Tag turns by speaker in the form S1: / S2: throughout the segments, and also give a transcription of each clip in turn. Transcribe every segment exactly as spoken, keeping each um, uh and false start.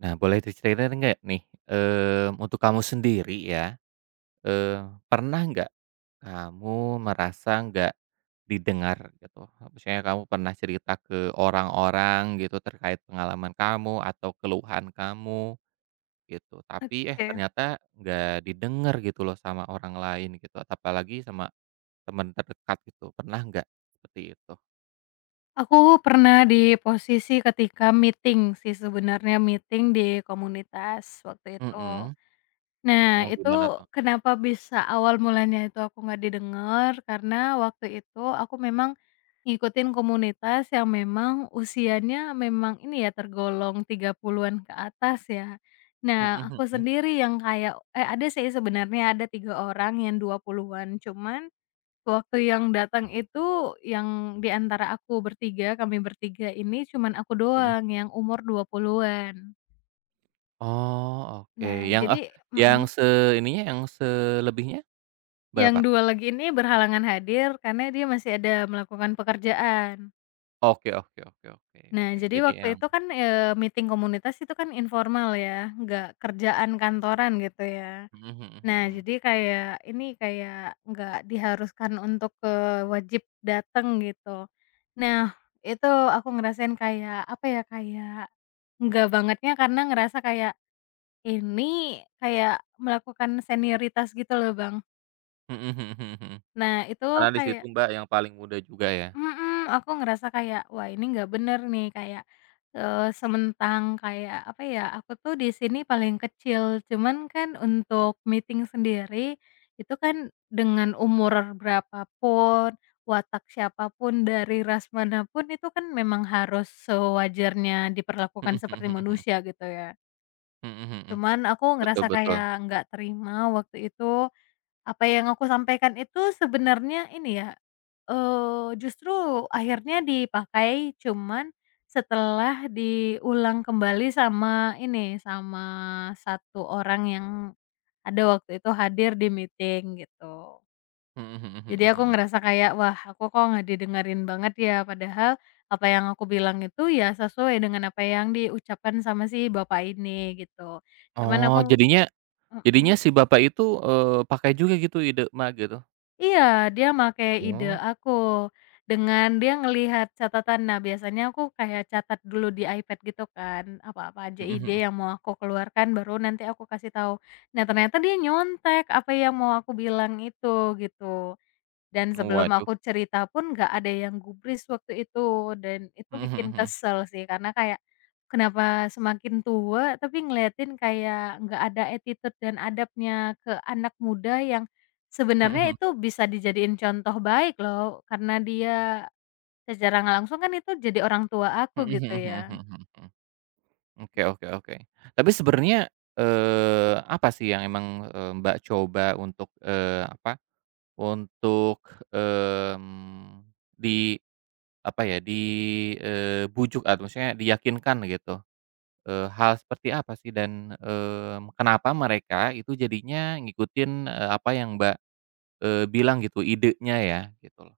S1: Nah, boleh diceritain nggak nih, mmm, untuk kamu sendiri ya, eee, pernah nggak kamu merasa nggak didengar gitu? Misalnya kamu pernah cerita ke orang-orang gitu terkait pengalaman kamu atau keluhan kamu gitu, tapi eh
S2: Oke,
S1: ternyata nggak didengar gitu loh sama orang lain gitu, atau apalagi sama teman terdekat gitu, pernah nggak seperti itu?
S2: aku pernah di posisi ketika meeting sih sebenarnya, meeting di komunitas waktu itu.
S1: Mhm,
S2: Nah,
S1: mau gimana
S2: itu
S1: tuh?
S2: kenapa bisa awal mulanya itu aku nggak didengar, karena waktu itu aku memang ngikutin komunitas yang memang usianya memang ini ya, tergolong tiga puluhan-an ke atas ya. Nah,
S1: Mhm
S2: aku
S1: mhm,
S2: sendiri yang kayak eh, ada sih sebenarnya ada tiga orang yang dua puluhan-an, cuman waktu yang datang itu, yang di antara aku bertiga, kami bertiga ini cuman aku
S1: mhm.
S2: doang yang umur dua puluhan-an.
S1: Oh, oke.
S2: Nah,
S1: Yang, eh,
S2: jadi
S1: yang
S2: mhm,
S1: se ininya, yang selebihnya
S2: yang
S1: berapa?
S2: dua lagi ini berhalangan hadir karena dia masih ada melakukan pekerjaan.
S1: Oke oke oke oke
S2: Nah,
S1: oke.
S2: jadi
S1: Jadi
S2: waktu
S1: emang
S2: itu kan, eee, meeting komunitas itu kan informal ya, nggak kerjaan kantoran gitu ya.
S1: mhm mhm
S2: Nah,
S1: mhm.
S2: jadi kayak ini, kayak nggak diharuskan untuk, eee, wajib dateng gitu. Nah, itu aku ngerasain kayak, apa ya, kayak nggak bangetnya karena ngerasa kayak ini kayak melakukan senioritas gitu loh, Bang.
S1: Mhm mhm mhm mhm. Mhm.
S2: Nah, itu
S1: Karena di situ
S2: kayak
S1: Mbak yang paling muda juga ya?
S2: Mhm, aku ngerasa kayak, wah ini nggak bener nih, kayak, eee, sementang kayak, apa ya, aku tuh di sini paling kecil, cuman kan untuk meeting sendiri, itu kan dengan umur berapa pun, watak siapa pun, dari ras mana pun, itu kan memang harus sewajarnya
S1: Mhm
S2: diperlakukan
S1: mhm
S2: seperti
S1: mhm mhm.
S2: manusia gitu ya.
S1: Mhm mhm. Mhm.
S2: Cuman aku
S1: Betul
S2: ngerasa
S1: betul.
S2: kayak nggak terima waktu itu apa yang aku sampaikan itu sebenarnya ini ya, eee, justru akhirnya dipakai cuman setelah diulang kembali sama ini, sama satu orang yang ada waktu itu hadir di meeting gitu.
S1: Mhm mhm
S2: Jadi
S1: mhm
S2: aku
S1: mhm.
S2: ngerasa kayak, "Wah, aku kok nggak didengerin banget ya?" Padahal apa yang aku bilang itu ya sesuai dengan apa yang diucapkan sama si bapak ini gitu. Cuman
S1: Oh,
S2: aku
S1: jadinya
S2: mhm.
S1: jadinya si Bapak itu, eee, pakai juga gitu ide Mbak gitu?
S2: Iya, dia make ide
S1: Oh.
S2: aku, dengan dia ngelihat catatan. Nah, biasanya aku kayak catat dulu di iPad gitu kan, apa-apa aja
S1: Mhm
S2: ide
S1: mhm.
S2: yang mau aku keluarkan, baru nanti aku kasih tahu. Nah, ternyata dia nyontek apa yang mau aku bilang itu, gitu. Dan sebelum
S1: Waduh.
S2: aku cerita pun nggak ada yang gubris waktu itu, dan itu
S1: Mhm mhm
S2: bikin
S1: mhm.
S2: kesel sih karena kayak, kenapa semakin tua tapi ngeliatin kayak nggak ada attitude dan adabnya ke anak muda yang
S1: Mhm
S2: sebenarnya
S1: mhm.
S2: itu bisa dijadiin contoh baik loh, karena dia secara nggak langsung kan itu jadi orang tua aku
S1: Mhm
S2: gitu
S1: mhm
S2: ya.
S1: mhm mhm mhm. Oke oke oke. Tapi sebenarnya, eee, apa sih yang emang, eee, Mbak coba untuk, eee, apa, untuk, mmm, di apa ya, di, eee, bujuk atau maksudnya diyakinkan gitu, eee, hal seperti apa sih dan, mmm, kenapa mereka itu jadinya ngikutin, eee, apa yang Mbak, eee, bilang gitu idenya ya, gitu loh?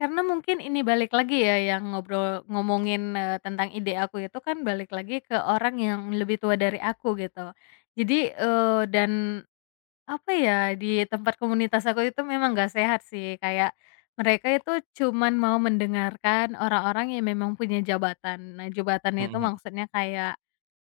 S2: Karena mungkin ini balik lagi ya yang ngobrol ngomongin, eee, tentang ide aku itu kan balik lagi ke orang yang lebih tua dari aku gitu. Jadi, eee, dan apa ya, di tempat komunitas aku itu memang nggak sehat sih, kayak mereka itu cuman mau mendengarkan orang-orang yang memang punya jabatan. Nah, jabatan
S1: Mhm
S2: itu
S1: mhm.
S2: maksudnya kayak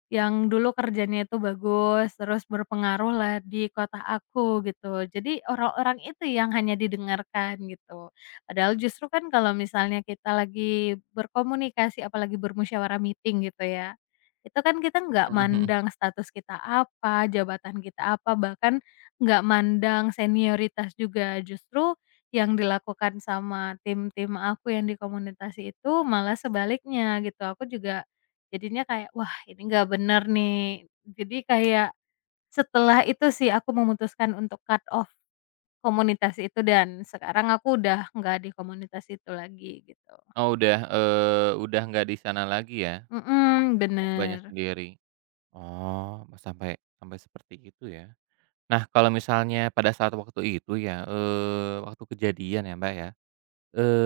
S2: yang dulu kerjanya itu bagus, terus berpengaruh lah di kota aku gitu. Jadi orang-orang itu yang hanya didengarkan gitu. Padahal justru kan kalau misalnya kita lagi berkomunikasi apalagi bermusyawarah meeting gitu ya, itu kan kita nggak
S1: Mhm mhm.
S2: mandang status kita apa, jabatan kita apa, bahkan nggak mandang senioritas juga. Justru yang dilakukan sama tim-tim aku yang di komunitas itu malah sebaliknya gitu. Aku juga jadinya kayak, "Wah, ini nggak bener nih." Jadi kayak setelah itu sih aku memutuskan untuk cut off komunitas itu dan sekarang aku udah nggak di komunitas itu lagi gitu.
S1: Oh udah, eee, udah nggak di sana lagi ya,
S2: Mhm,
S1: untuk Mbaknya
S2: bener.
S1: sendiri? Oh, sampai sampai seperti itu ya. Nah, kalau misalnya pada saat waktu itu ya, eee, waktu kejadian ya, Mbak, ya,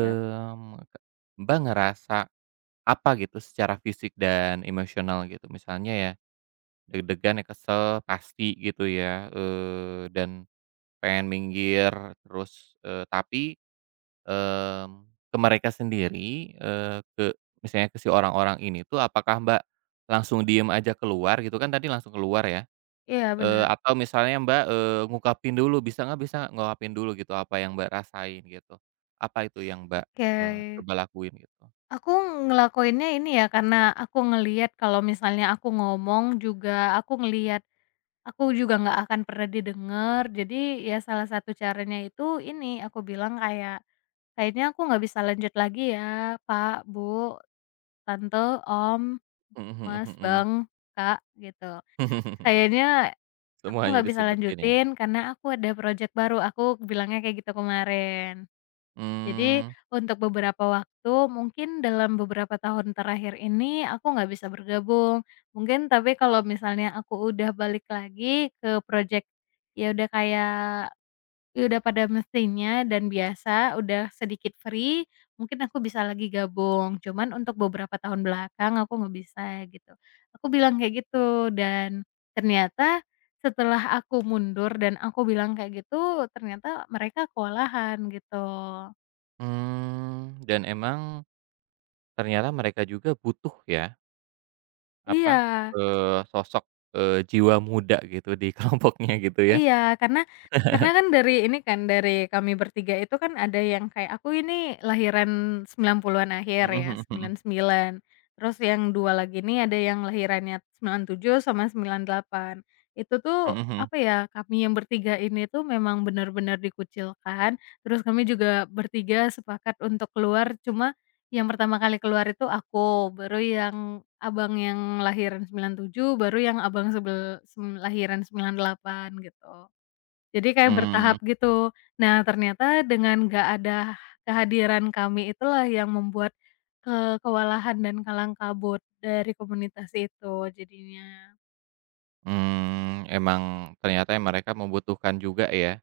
S2: Yap,
S1: ke Mbak, ngerasa apa gitu secara fisik dan emosional gitu? Misalnya ya deg-degan ya, kesel pasti gitu ya, eee, dan pengen minggir terus, eee, tapi, mmm, ke mereka sendiri, eee, ke misalnya ke si orang-orang ini tuh apakah Mbak, langsung diem aja keluar gitu kan tadi langsung keluar ya?
S2: iya
S1: Eee,
S2: bener.
S1: atau misalnya Mbak, eee, ngungkapin dulu, bisa nggak bisa ngungkapin dulu gitu apa yang Mbak rasain gitu. Apa itu yang Mbak,
S2: Oke.
S1: eee, coba lakuin gitu?
S2: Aku ngelakuinnya ini ya, karena aku ngelihat kalau misalnya aku ngomong juga aku ngelihat aku juga nggak akan pernah didengar. Jadi ya salah satu caranya itu ini, aku bilang kayak kayaknya aku nggak bisa lanjut lagi ya, Pak, Bu, Tante, Om,
S1: Mhm mhm mhm.
S2: Mas,
S1: Mhm.
S2: Bang, Kak, gitu. Kayaknya aku
S1: Semuanya
S2: nggak bisa
S1: disebutin ya?
S2: lanjutin karena aku ada project baru, aku bilangnya kayak gitu kemarin. Jadi
S1: Mmm
S2: untuk beberapa waktu, mungkin dalam beberapa tahun terakhir ini aku nggak bisa bergabung. Mungkin tapi kalau misalnya aku udah balik lagi ke project, ya udah kayak iya, udah pada mesinnya dan biasa, udah sedikit free, mungkin aku bisa lagi gabung, cuman untuk beberapa tahun belakang aku nggak bisa gitu. Aku bilang kayak gitu dan ternyata setelah aku mundur dan aku bilang kayak gitu, ternyata mereka kewalahan gitu.
S1: mmm, dan emang ternyata mereka juga butuh ya, apa,
S2: Iya.
S1: eee, sosok, eee, jiwa muda gitu di kelompoknya gitu ya?
S2: Iya, karena karena kan dari ini kan, dari kami bertiga itu kan ada yang kayak aku ini lahiran sembilan puluhan-an akhir
S1: Mhm
S2: ya,
S1: mhm
S2: sembilan
S1: mhm.
S2: sembilan. Terus yang dua lagi ini ada yang lahirannya sembilan tujuh sama sembilan delapan. Itu tuh,
S1: Mhm mhm.
S2: apa ya, kami yang bertiga ini tuh memang benar-benar dikucilkan, terus kami juga bertiga sepakat untuk keluar cuma yang pertama kali keluar itu aku, baru yang abang yang lahiran sembilan tujuh baru yang abang sebel sem lahiran sembilan delapan gitu. Jadi kayak
S1: Mmm
S2: bertahap gitu. Nah, ternyata dengan nggak ada kehadiran kami itulah yang membuat, eee, kewalahan dan kalang kabut dari komunitas itu jadinya.
S1: mmm, emang ternyata mereka membutuhkan juga ya,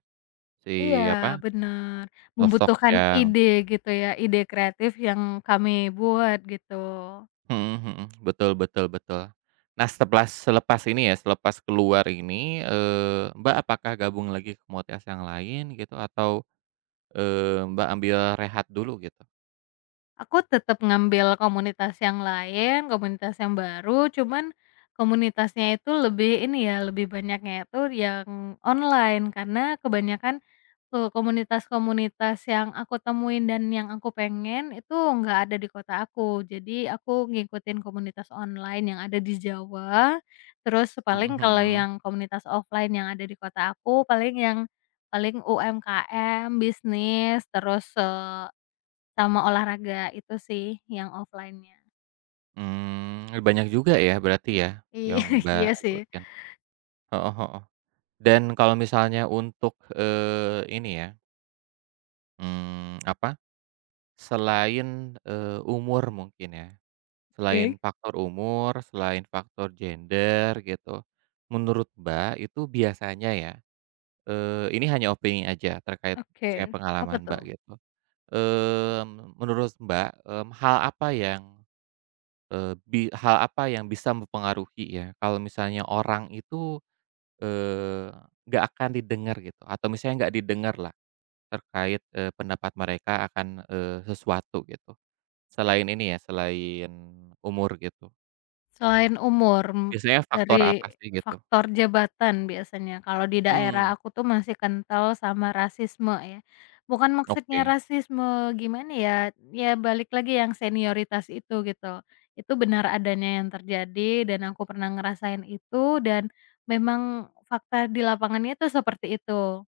S2: Iya,
S1: si apa
S2: bener,
S1: sosok
S2: membutuhkan
S1: yang
S2: ide gitu ya, ide kreatif yang kami buat gitu.
S1: mhm mhm, betul betul betul. Nah setelah selepas ini ya, selepas keluar ini, eee, Mbak, apakah gabung lagi ke komunitas yang lain gitu atau, eee, Mbak, ambil rehat dulu gitu?
S2: Aku tetap ngambil komunitas yang lain, komunitas yang baru, cuman komunitasnya itu lebih ini ya, lebih banyaknya itu yang online karena kebanyakan, eee, komunitas-komunitas yang aku temuin dan yang aku pengen itu nggak ada di kota aku. Jadi aku ngikutin komunitas online yang ada di Jawa, terus paling
S1: Mhm
S2: kalau
S1: mhm.
S2: yang komunitas offline yang ada di kota aku paling yang paling U M K M, bisnis, terus, eee sama olahraga itu sih yang offline-nya.
S1: Mmm, banyak juga ya berarti ya
S2: Iya
S1: yang Mbak
S2: iya sih.
S1: ikutin? Heeh heeh. Dan kalau misalnya untuk, eee, ini ya, mmm, apa, selain, eee, umur mungkin ya? Selain
S2: Oke.
S1: faktor umur, selain faktor gender gitu, menurut Mbak itu biasanya ya, eee, ini hanya opini aja terkait
S2: Oke,
S1: misalnya
S2: apa
S1: pengalaman Mbak
S2: tuh?
S1: gitu, mmm, menurut Mbak, mmm, hal apa yang, eee, bi hal apa yang bisa mempengaruhi ya kalau misalnya orang itu, eee, nggak akan didengar gitu atau misalnya nggak didengar lah terkait, eee, pendapat mereka akan, eee, sesuatu gitu? Selain ini ya, selain umur gitu.
S2: Selain umur, mmm,
S1: Biasanya faktor
S2: dari
S1: apa sih gitu?
S2: faktor jabatan biasanya, kalau di
S1: Mmm,
S2: daerah aku tuh masih kental sama rasisme ya. Bukan maksudnya
S1: oke.
S2: rasisme gimana ya, ya balik lagi yang senioritas itu gitu. Itu benar adanya yang terjadi dan aku pernah ngerasain itu dan memang fakta di lapangannya tuh seperti itu.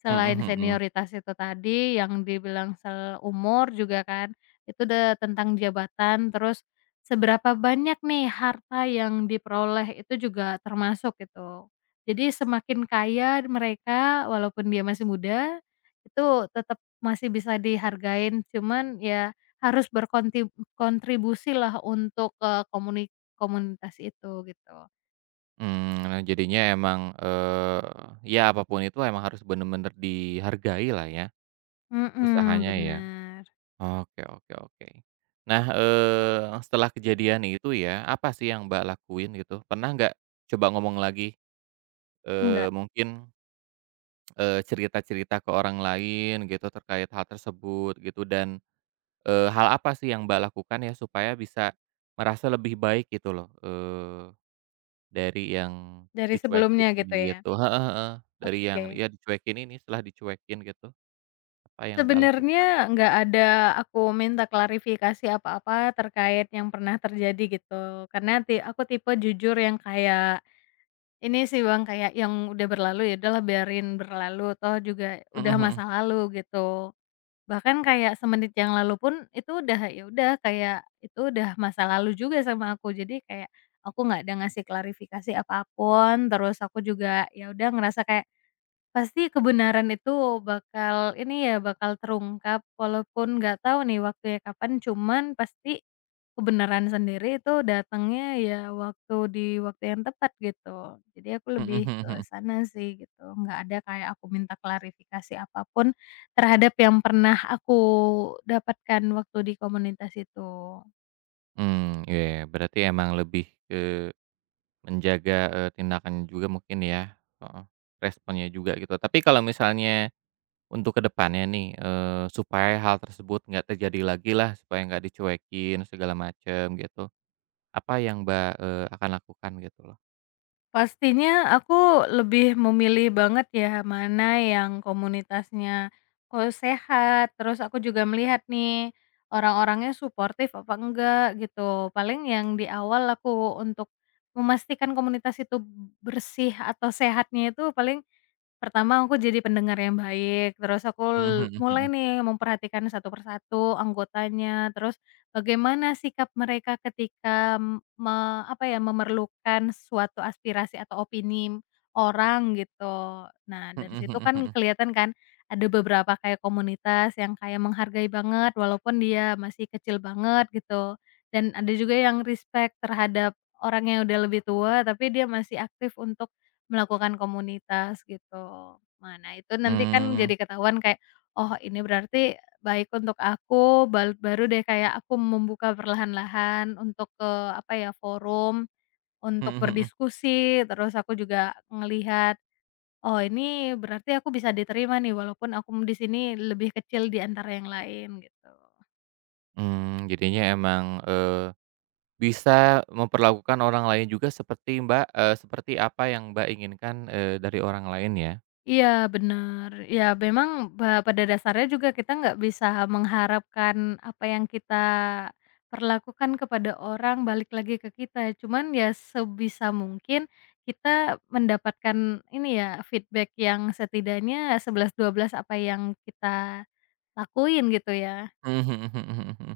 S2: Selain
S1: Mhm mhm.
S2: senioritas itu tadi yang dibilang sel umur juga kan, itu udah tentang jabatan, terus seberapa banyak nih harta yang diperoleh itu juga termasuk gitu. Jadi semakin kaya mereka walaupun dia masih muda, itu tetap masih bisa dihargain, cuman ya harus berkontribusi lah untuk, ke komuni komunitas itu gitu.
S1: Mmm, nah jadinya emang, eee, ya apa pun itu emang harus bener-bener dihargailah ya,
S2: Mhm,
S1: usahanya ya.
S2: bener.
S1: Oke oke oke. Nah, eee, setelah kejadian itu ya, apa sih yang Mbak lakuin gitu? Pernah nggak coba ngomong lagi, eee,
S2: Enggak,
S1: mungkin, eee, cerita-cerita ke orang lain gitu terkait hal tersebut gitu dan, eee, hal apa sih yang Mbak lakukan ya supaya bisa merasa lebih baik gitu loh? Eee. Dari yang
S2: dari
S1: dicuekin
S2: sebelumnya
S1: ini
S2: gitu ya?
S1: gitu heeh heeh, dari yang
S2: Oke.
S1: ya dicuekin ini, setelah dicuekin gitu, apa yang Mbak lakukan?
S2: Sebenarnya nggak ada aku minta klarifikasi apa-apa terkait yang pernah terjadi gitu, karena ti aku tipe jujur yang kayak ini sih Bang, kayak yang udah berlalu, ya udahlah biarin berlalu, toh juga
S1: Mhm
S2: udah
S1: mhm.
S2: masa lalu gitu. Bahkan kayak semenit yang lalu pun itu udah, ya udah kayak itu udah masa lalu juga sama aku. Jadi kayak aku nggak ada ngasih klarifikasi apapun terus aku juga ya udah ngerasa kayak pasti kebenaran itu bakal ini ya, bakal terungkap walaupun nggak tahu nih waktunya kapan, cuman pasti kebenaran sendiri itu datangnya ya waktu di waktu yang tepat gitu. Jadi aku
S1: Mhm
S2: lebih
S1: mhm
S2: ke
S1: mhm.
S2: sana sih gitu, nggak ada kayak aku minta klarifikasi apapun terhadap yang pernah aku dapatkan waktu di komunitas itu.
S1: Mmm, iya, berarti emang lebih ke menjaga, eee, tindakan juga mungkin ya, heeh, responnya juga gitu. Tapi kalau misalnya untuk ke depannya nih, eee, supaya hal tersebut nggak terjadi lagi lah, supaya nggak dicuekin segala macam gitu, apa yang Mbak, eee, akan lakukan gitu loh?
S2: Pastinya aku lebih memilih banget ya, mana yang komunitasnya, oh, sehat, terus aku juga melihat nih, orang-orangnya suportif apa enggak gitu. Paling yang di awal aku untuk memastikan komunitas itu bersih atau sehatnya itu paling pertama aku jadi pendengar yang baik, terus aku l
S1: Mhm mhm
S2: mulai
S1: mhm.
S2: nih memperhatikan satu persatu anggotanya, terus bagaimana sikap mereka ketika m- me apa ya, memerlukan suatu aspirasi atau opini orang gitu. Nah,
S1: Mhm
S2: dari situ
S1: mhm
S2: kan
S1: mhm.
S2: kelihatan kan ada beberapa kayak komunitas yang kayak menghargai banget walaupun dia masih kecil banget gitu, dan ada juga yang respect terhadap orang yang udah lebih tua tapi dia masih aktif untuk melakukan komunitas gitu. Nah, nah itu nanti kan
S1: Mmm,
S2: jadi ketahuan kayak, oh ini berarti baik untuk aku, bal baru deh kayak aku membuka perlahan-lahan untuk ke, apa ya, forum untuk
S1: mhm mhm.
S2: berdiskusi, terus aku juga ngelihat, "Oh, ini berarti aku bisa diterima nih walaupun aku di sini lebih kecil di antara yang lain," gitu.
S1: Mmm, jadinya emang, eee, bisa memperlakukan orang lain juga seperti Mbak, eee, seperti apa yang Mbak inginkan, eee, dari orang lain ya?
S2: Iya benar. Ya memang ba pada dasarnya juga kita nggak bisa mengharapkan apa yang kita perlakukan kepada orang balik lagi ke kita, cuman ya sebisa mungkin kita mendapatkan ini ya, feedback yang setidaknya sebelas dua belas apa yang kita lakuin gitu ya.
S1: Mhm mhm mhm mhm mhm.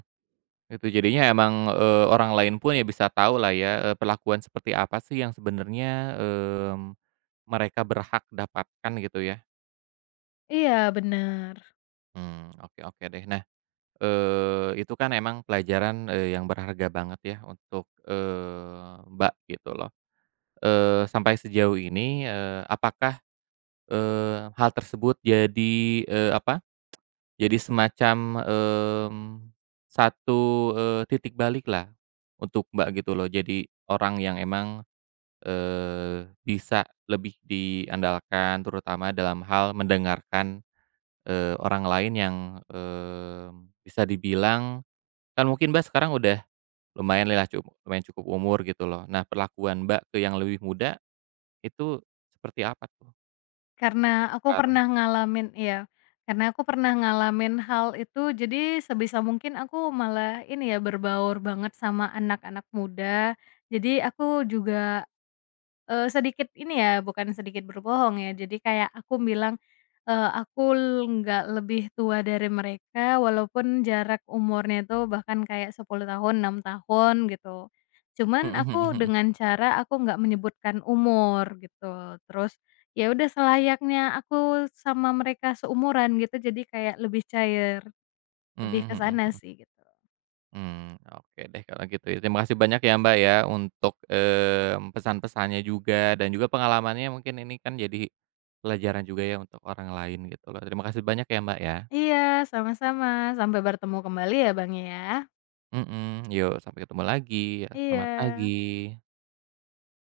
S1: Itu jadinya emang, eee, orang lain pun ya bisa tahu lah ya, eee, perlakuan seperti apa sih yang sebenarnya, mmm, mereka berhak dapatkan gitu ya?
S2: Iya benar.
S1: Mmm, oke oke deh. Nah, eee, itu kan emang pelajaran, eee, yang berharga banget ya untuk, eee, Mbak gitu loh. Eee, sampai sejauh ini, eee, apakah Eee, hal tersebut jadi, eee, apa, jadi semacam, mmm, satu, eee, titik balik lah untuk Mbak gitu loh. Jadi orang yang emang, eee, bisa lebih diandalkan terutama dalam hal mendengarkan, eee, orang lain yang, mmm, bisa dibilang kan mungkin Mbak sekarang udah lumayanlah cukup lumayan cukup umur gitu loh. Nah perlakuan Mbak ke yang lebih muda itu seperti apa tuh
S2: Karena aku
S1: sekarang?
S2: pernah ngalamin iya, karena aku pernah ngalamin hal itu, jadi sebisa mungkin aku malah ini ya, berbaur banget sama anak-anak muda. Jadi aku juga Eee, sedikit ini ya, bukan sedikit berbohong ya, jadi kayak aku bilang, eee, aku nggak lebih tua dari mereka walaupun jarak umurnya itu bahkan kayak sepuluh tahun, enam tahun gitu. Cuman aku dengan cara aku nggak menyebutkan umur gitu, terus ya udah selayaknya aku sama mereka seumuran gitu, jadi kayak lebih cair, lebih ke sana sih gitu.
S1: Hmm oke deh kalau gitu ya. Terima kasih banyak ya, Mbak, ya untuk, mmm, pesan-pesannya juga dan juga pengalamannya mungkin ini kan jadi pelajaran juga ya untuk orang lain gitu loh. Terima kasih banyak ya, Mbak, ya.
S2: Iya, sama-sama, sampai bertemu kembali ya Bang ya.
S1: Mhm, yuk sampai ketemu lagi ya, selamat
S2: Iya.
S1: pagi.